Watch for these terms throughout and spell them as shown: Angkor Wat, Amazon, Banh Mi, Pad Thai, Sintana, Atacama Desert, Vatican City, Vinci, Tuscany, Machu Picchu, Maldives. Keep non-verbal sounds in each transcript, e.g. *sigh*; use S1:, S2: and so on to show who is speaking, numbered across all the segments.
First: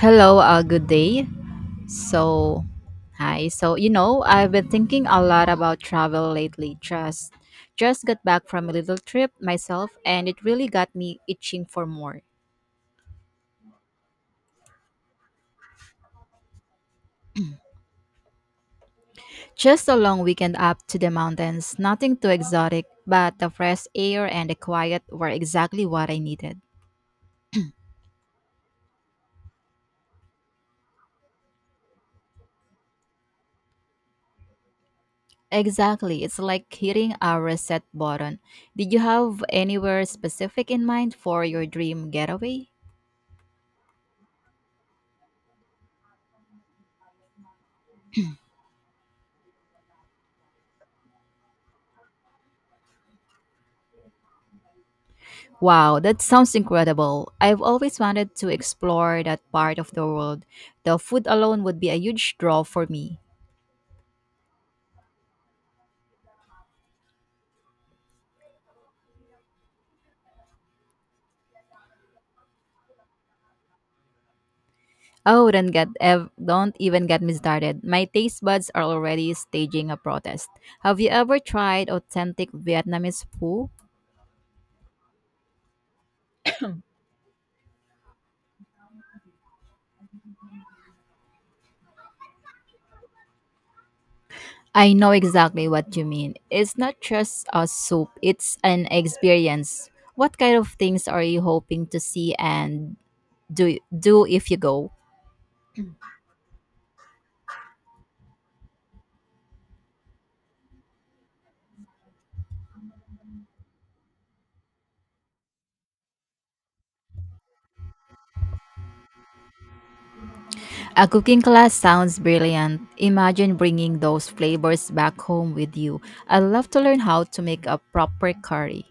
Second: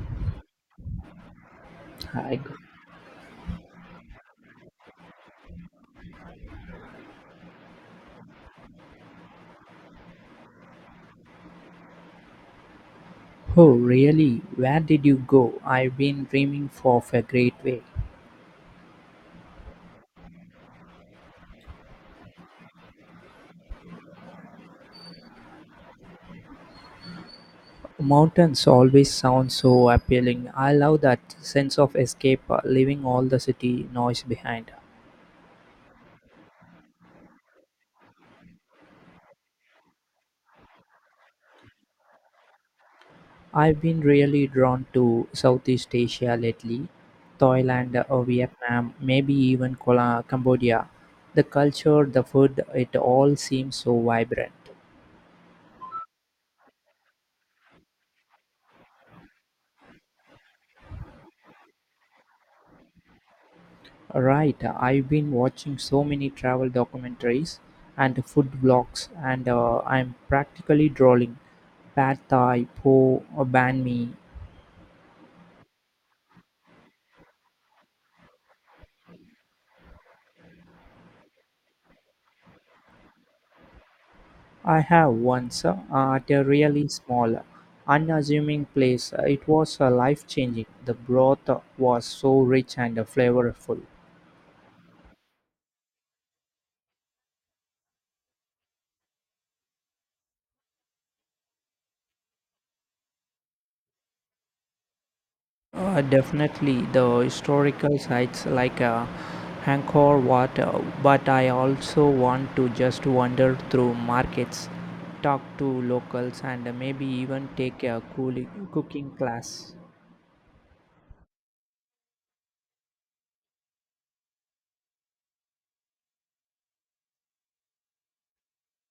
S1: Hello, good day.
S2: I go,
S1: So, hi. So, you know, I've been thinking a lot about travel lately. Just got back from a little trip myself and it really got me itching for more.
S2: oh really, where did you go? I've been dreaming of a great way.
S1: Just a long weekend up to the mountains, nothing too exotic, but the fresh air and the quiet were exactly what I needed.
S2: Mountains always sound so appealing. I love that sense of escape, leaving all the city noise behind.
S1: Exactly. It's like hitting a reset button. Did you have anywhere specific in mind for your dream getaway?
S2: I've been really drawn to Southeast Asia lately, Thailand or Vietnam, maybe even Cambodia. The culture, the food, it all seems so vibrant.
S1: Wow, that sounds incredible. I've always wanted to explore that part of the world. The food alone would be a huge draw for me.
S2: Right, I've been watching so many travel documentaries and food vlogs, and I'm practically drooling. Pad Thai, Po, Banh Mi.
S1: Oh, don't even get me started. My taste buds are already staging a protest. Have you ever tried authentic Vietnamese pho?
S2: I have once at a really small, unassuming place. It was life changing. The broth was so rich and flavorful.
S1: I know exactly what you mean. It's not just a soup, it's an experience. What kind of things are you hoping to see and do if you go?
S2: Definitely the historical sites like Angkor Wat, but I also want to just wander through markets, talk to locals, and maybe even take a cooking class.
S1: A cooking class sounds brilliant. Imagine bringing those flavors back home with you. I'd love to learn how to make a proper curry.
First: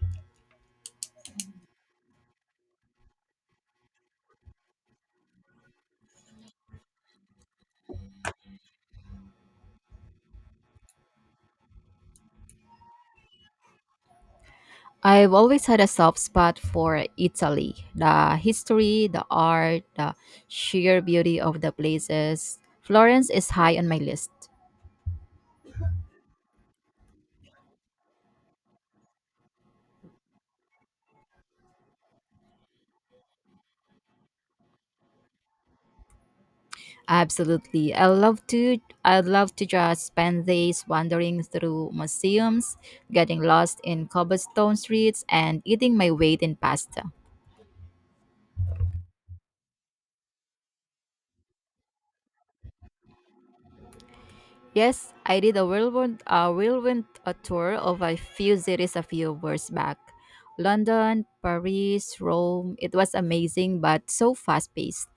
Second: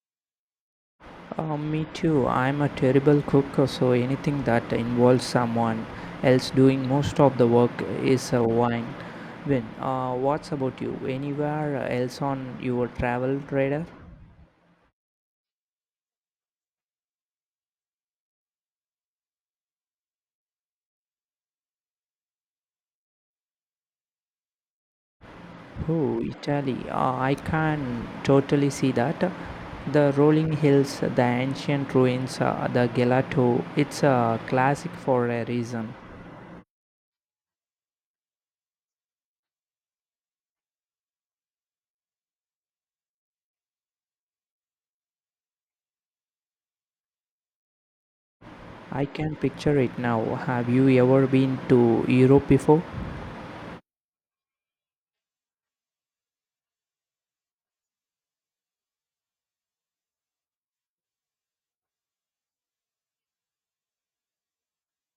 S2: Me too. I'm a terrible cook, so anything that involves someone else doing most of the work is a win. What's about you? Anywhere else on your travel radar?
S1: I've always had a soft spot for Italy. The history, the art, the sheer beauty of the places. Florence is high on my list.
S2: Oh, Italy. Ah, I can totally see that. The rolling hills, the ancient ruins, the gelato. It's a classic for a reason.
S1: Absolutely. I'd love to just spend days wandering through museums, getting lost in cobblestone streets and eating my weight in pasta.
S2: I can picture it now. Have you ever been to Europe before?
S1: Yes, I did a whirlwind a tour of a few cities a few years back. London, Paris, Rome. It was amazing, but so fast paced.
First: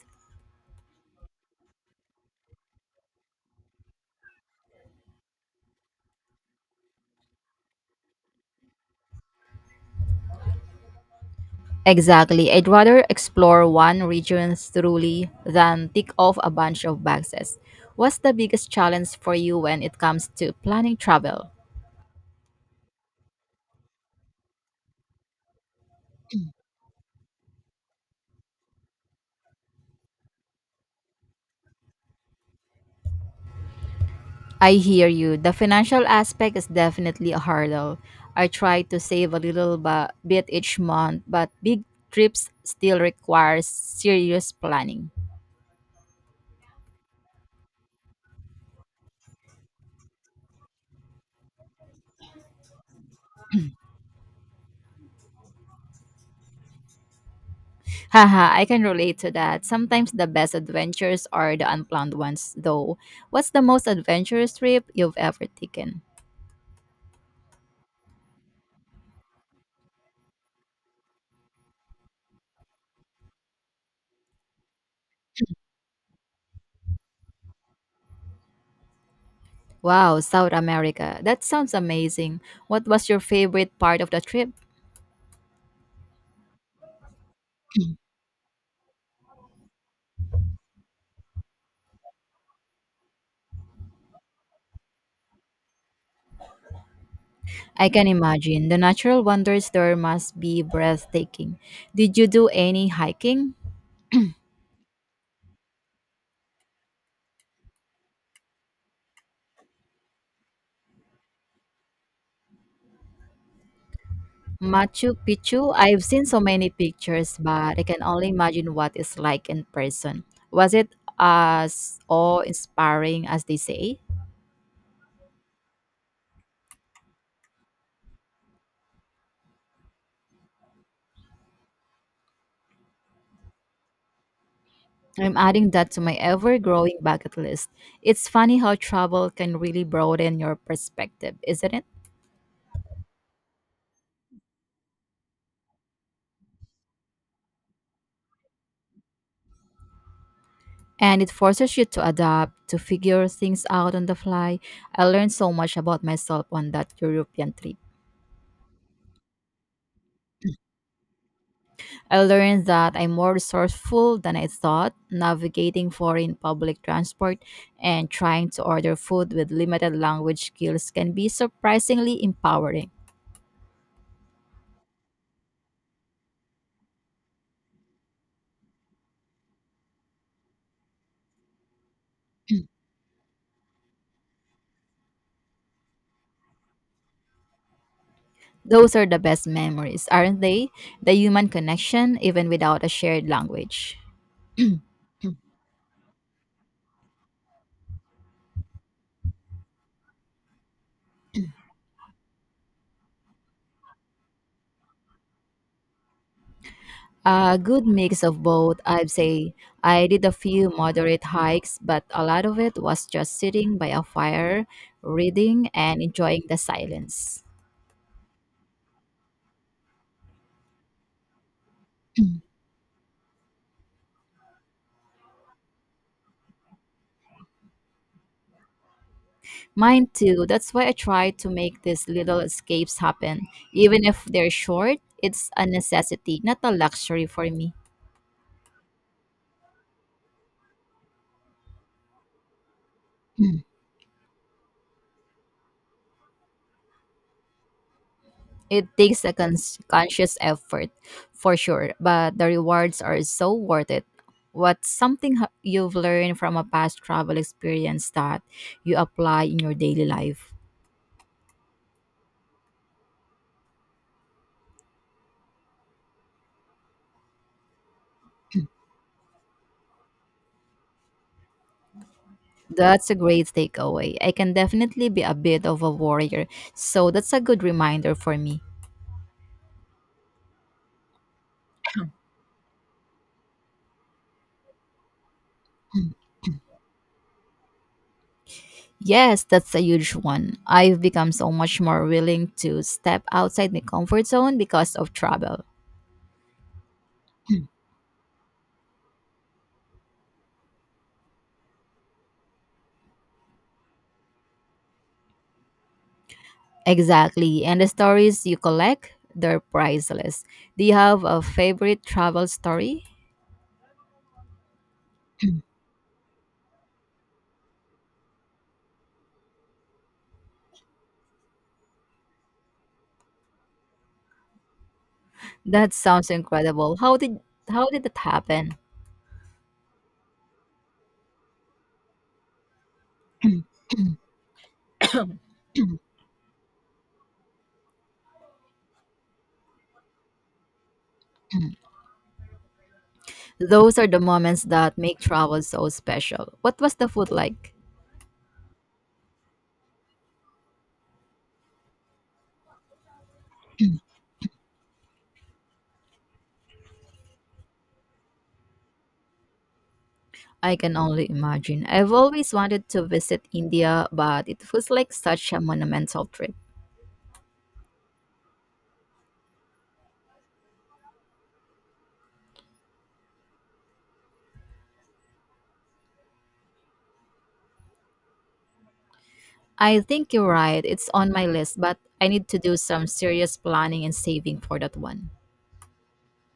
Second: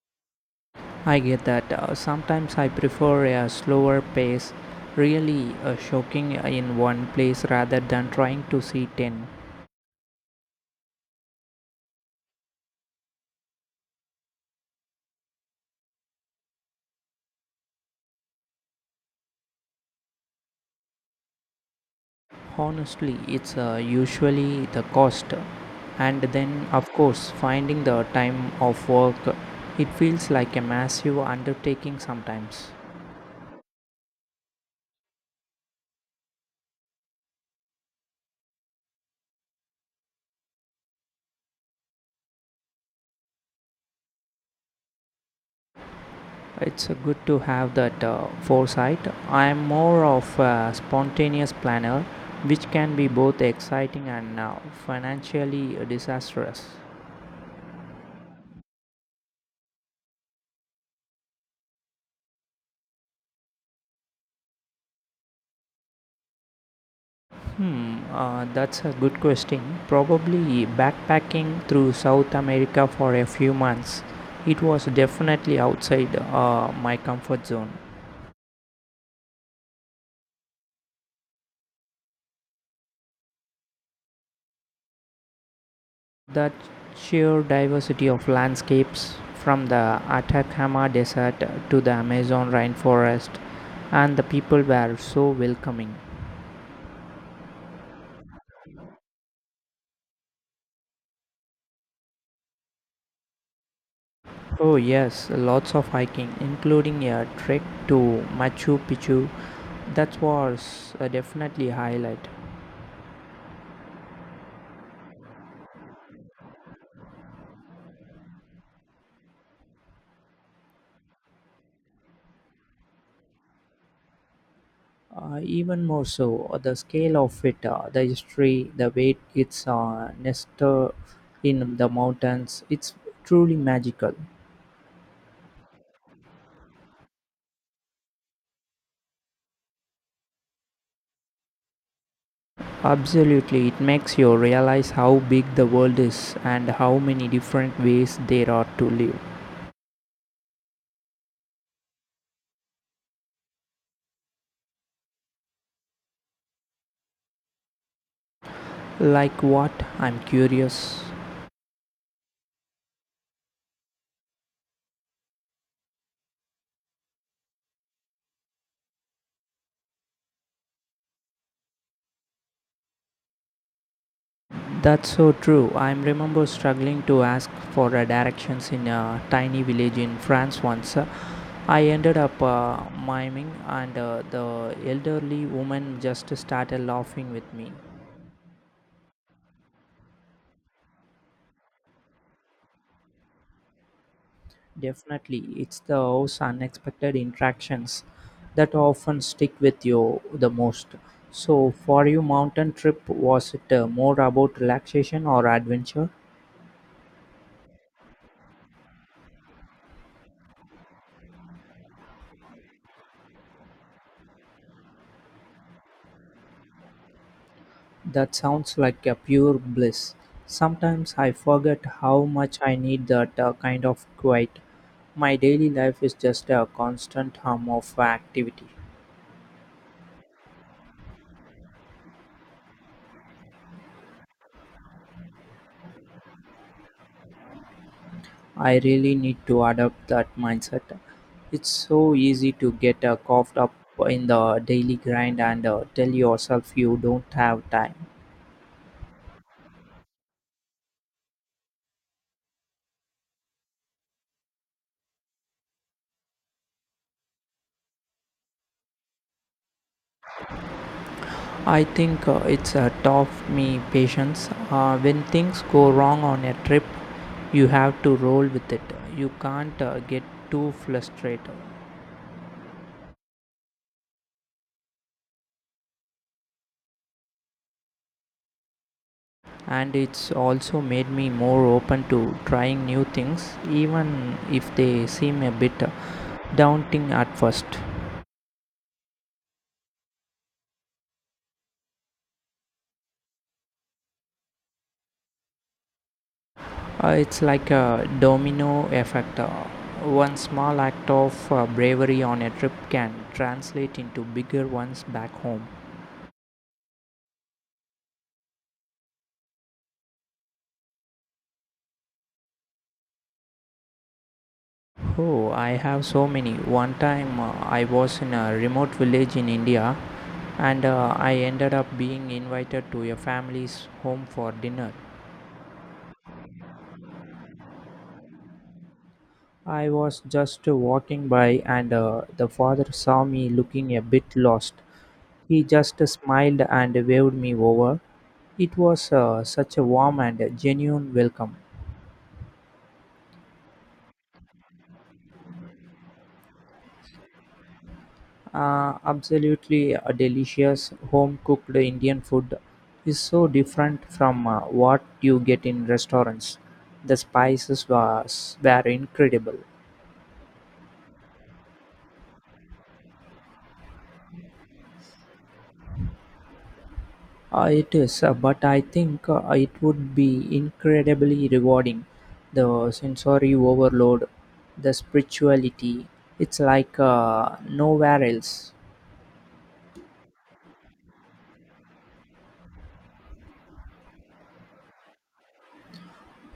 S2: I get that. Sometimes I prefer a slower pace, really shocking in one place rather than trying to see 10.
S1: Exactly. I'd rather explore one region thoroughly than tick off a bunch of boxes. What's the biggest challenge for you when it comes to planning travel?
S2: Honestly, it's usually the cost, and then, of course, finding the time of work. It feels like a massive undertaking sometimes.
S1: I hear you. The financial aspect is definitely a hurdle. I try to save a little bit each month, but big trips still require serious planning.
S2: It's good to have that foresight. I'm more of a spontaneous planner, which can be both exciting and financially disastrous.
S1: Haha, I can relate to that. Sometimes the best adventures are the unplanned ones, though. What's the most adventurous trip you've ever taken?
S2: That's a good question. Probably backpacking through South America for a few months. It was definitely outside my comfort zone.
S1: Wow, South America. That sounds amazing. What was your favorite part of the trip?
S2: The sheer diversity of landscapes, from the Atacama Desert to the Amazon rainforest, and the people were so welcoming.
S1: I can imagine. The natural wonders there must be breathtaking. Did you do any hiking?
S2: Oh, yes, lots of hiking, including a trek to Machu Picchu. That was definitely a highlight.
S1: Machu Picchu, I've seen so many pictures, but I can only imagine what it's like in person. Was it as awe-inspiring as they say?
S2: Even more so, the scale of it, the history, the way it's nested in the mountains, it's truly magical.
S1: I'm adding that to my ever-growing bucket list. It's funny how travel can really broaden your perspective, isn't it?
S2: Absolutely, it makes you realize how big the world is and how many different ways there are to live.
S1: And it forces you to adapt, to figure things out on the fly. I learned so much about myself on that European trip.
S2: Like what? I'm curious.
S1: I learned that I'm more resourceful than I thought, navigating foreign public transport and trying to order food with limited language skills can be surprisingly empowering.
S2: That's so true. I remember struggling to ask for directions in a tiny village in France once. I ended up miming, and the elderly woman just started laughing with me.
S1: Those are the best memories, aren't they? The human connection, even without a shared language.
S2: Definitely, it's those unexpected interactions that often stick with you the most. So, for you, mountain trip was it more about relaxation or adventure?
S1: A good mix of both, I'd say. I did a few moderate hikes, but a lot of it was just sitting by a fire, reading, and enjoying the silence.
S2: That sounds like a pure bliss. Sometimes I forget how
S1: *clears throat*
S2: much I need that kind of quiet. My daily life is just a constant hum of activity.
S1: Mine too. That's why I try to make these little escapes happen. Even if they're short, it's a necessity, not a luxury for me.
S2: I really need to adopt that mindset. It's so easy to get caught up in the daily grind and tell yourself you don't have time.
S1: It takes a conscious effort for sure, but the rewards are so worth it. What's something you've learned from a past travel experience that you apply in your daily life?
S2: I think it's taught me patience. When things go wrong on a trip, you have to roll with it. You can't get too frustrated.
S1: That's a great takeaway. I can definitely be a bit of a warrior, so that's a good reminder for me.
S2: And it's also made me more open to trying new things, even if they seem a bit daunting at first.
S1: Yes, that's a huge one. I've become so much more willing to step outside my comfort zone because of travel.
S2: It's like a domino effect. One small act of bravery on a trip can translate into bigger ones back home.
S1: Exactly. And the stories you collect, they're priceless. Do you have a favorite travel story?
S2: Oh, I
S1: *clears throat*
S2: have so many. One time I was in a remote village in India and I ended up being invited to a family's home for dinner.
S1: That sounds incredible. How did that happen?
S2: I was just walking by and the father saw me
S1: *clears throat*
S2: looking a bit lost. He just smiled and waved me over. It was such a warm and genuine welcome.
S1: Those are the moments that make travel so special. What was the food like?
S2: Absolutely a delicious home cooked Indian food is so different from what you get in restaurants. The spices was were incredible.
S1: I can only imagine. I've always wanted to visit India, but it feels like such a monumental trip.
S2: It is, but I think it would be incredibly rewarding. The sensory overload, the spirituality, it's like nowhere else.
S1: I think you're right. It's on my list, but I need to do some serious planning and saving for that one.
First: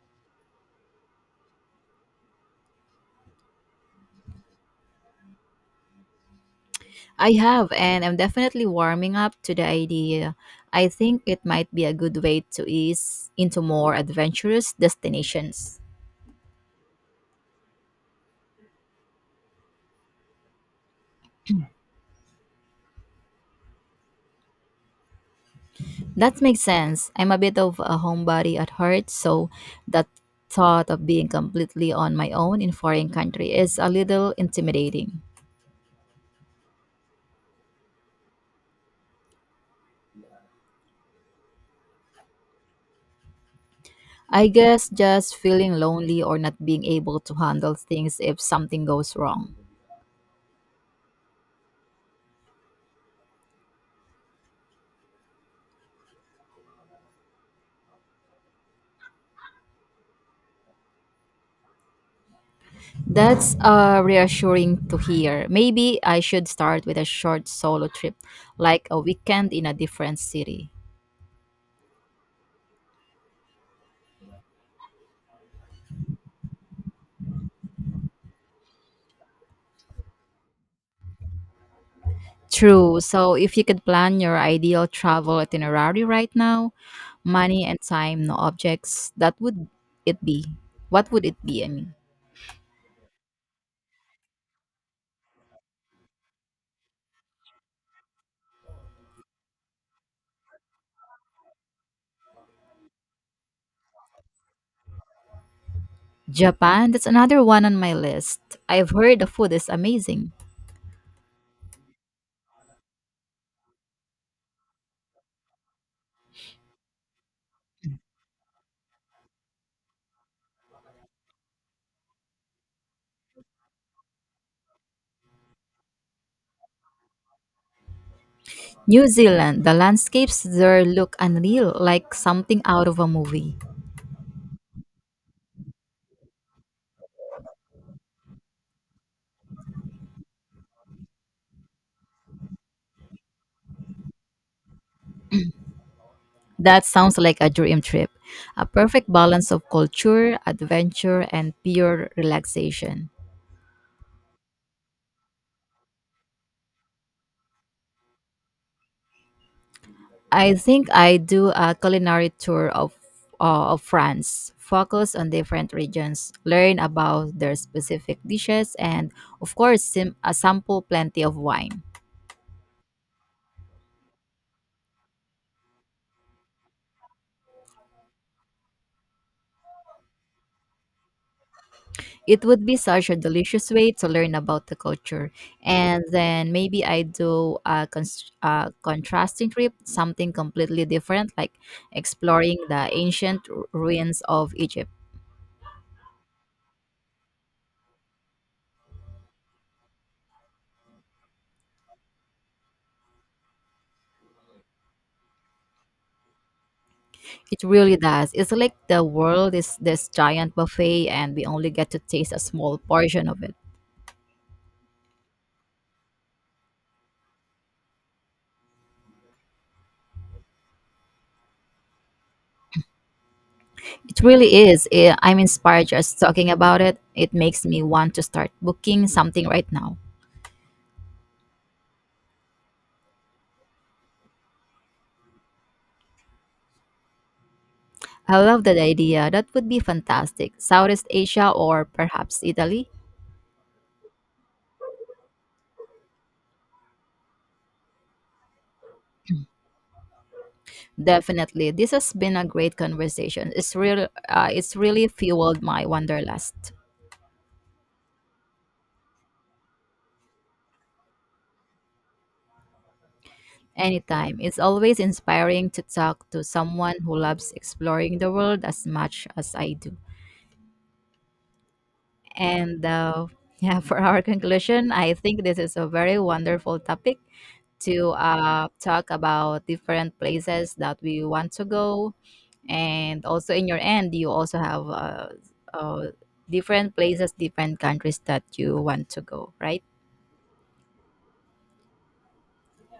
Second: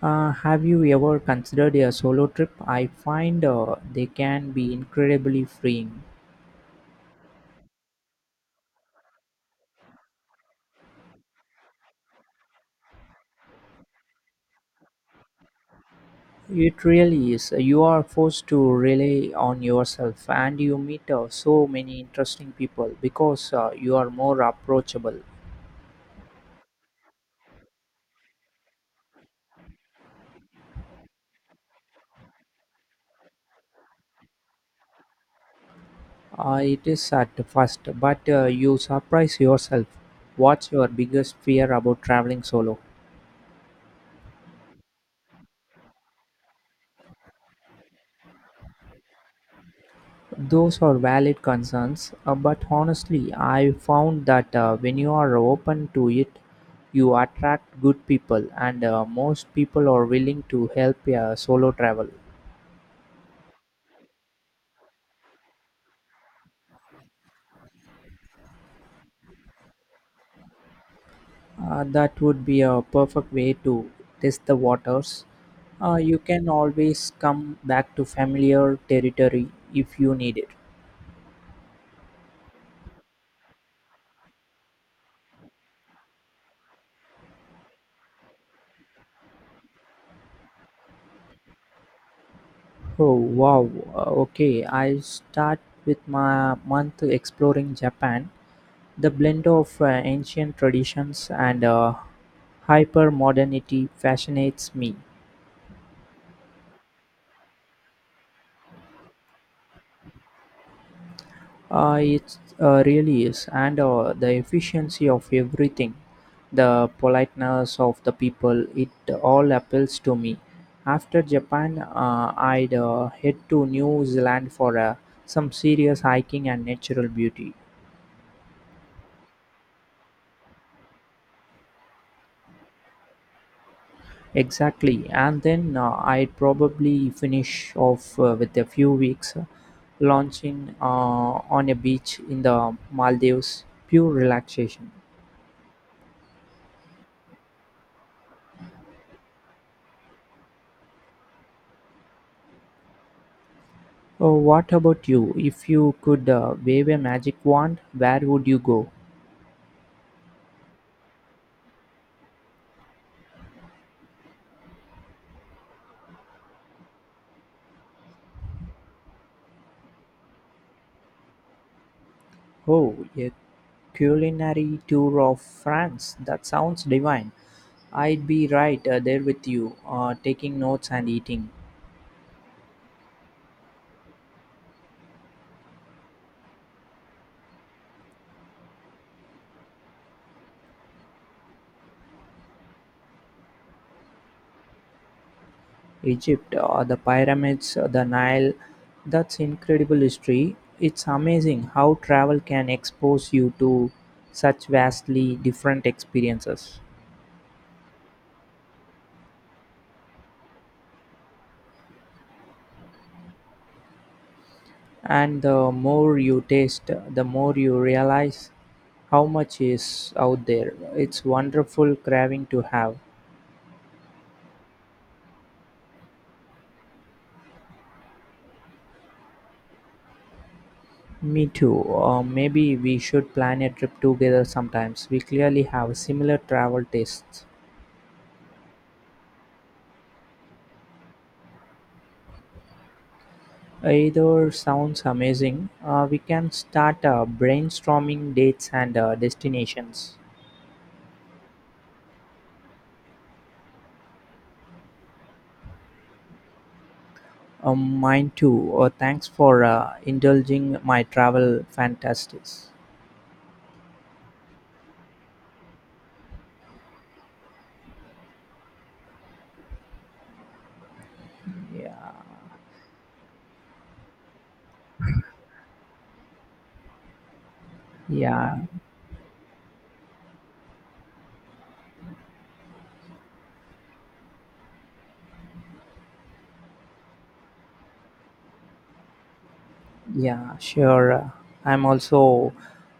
S2: Have you ever considered a solo trip? I find they can be incredibly freeing.
S1: I have, and I'm definitely warming up to the idea. I think it might be a good way to ease into more adventurous destinations.
S2: It really is. You are forced to rely on yourself, and you meet so many interesting people because you are more approachable.
S1: That makes sense. I'm a bit of a homebody at heart, so that thought of being completely on my own in foreign country is a little intimidating.
S2: It is at first, but you surprise yourself. What's your biggest fear about traveling solo?
S1: I guess just feeling lonely or not being able to handle things if something goes wrong.
S2: Those are valid concerns, but honestly, I found that when you are open to it, you attract good people, and most people are willing to help a solo travel.
S1: That's reassuring to hear. Maybe I should start with a short solo trip, like a weekend in a different city.
S2: That would be a perfect way to test the waters. You can always come back to familiar territory if you need it.
S1: True. So, if you could plan your ideal travel itinerary right now, money and time, no objects, that would it be? What would it be?
S2: Oh wow. Okay. I start with my month exploring Japan. The blend of ancient traditions and hyper modernity fascinates me.
S1: Japan, that's another one on my list. I've heard the food is amazing.
S2: It really is, and the efficiency of everything, the politeness of the people, it all appeals to me. After Japan, I'd head to New Zealand for some serious hiking and natural beauty.
S1: New Zealand, the landscapes there look unreal, like something out of a movie.
S2: Exactly, and then I'd probably finish off with a few weeks launching on a beach in the Maldives, pure relaxation.
S1: That sounds like a dream trip. A perfect balance of culture, adventure, and pure relaxation.
S2: Oh, what about you? If you could wave a magic wand, where would you go?
S1: I think I do a culinary tour of France, focus on different regions, learn about their specific dishes, and of course, sample plenty of wine.
S2: Oh, a culinary tour of France. That sounds divine. I'd be right there with you, taking notes and eating.
S1: It would be such a delicious way to learn about the culture. And then maybe I do a, a contrasting trip, something completely different, like exploring the ancient ruins of Egypt.
S2: Egypt, the pyramids, the Nile. That's incredible history. It's amazing how travel can expose you to such vastly different experiences.
S1: It really does. It's like the world is this giant buffet and we only get to taste a small portion of it.
S2: And the more you taste, the more you realize how much is out there. It's wonderful craving to have.
S1: It really is. I'm inspired just talking about it. It makes me want to start booking something right now.
S2: Me too. Maybe we should plan a trip together sometimes. We clearly have similar travel tastes.
S1: I love that idea. That would be fantastic. Southeast Asia or perhaps Italy?
S2: Either sounds amazing. We can start brainstorming dates and destinations.
S1: Definitely. This has been a great conversation. It's really fueled my wanderlust.
S2: Mine too. Thanks for indulging my travel fantasies.
S1: Anytime. It's always inspiring to talk to someone who loves exploring the world as much as I do.
S2: Yeah.
S1: And yeah, for our conclusion, I think this is a very wonderful topic to
S2: Yeah.
S1: talk about different places that we want to go. And also, in your end, you also have uh, different places, different countries that you want to go, right?
S2: Yeah, sure. I'm also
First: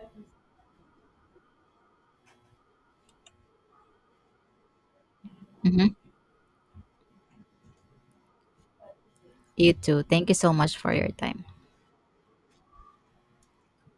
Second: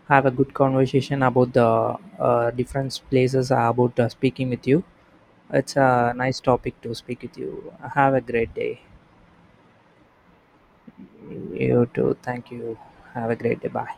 S2: have a good conversation about the different places about speaking with you. It's
S1: Hmm.
S2: a nice topic to speak with you. Have a great day.
S1: You too. Thank you so much for your time.
S2: You too. Thank you. Have a great day. Bye.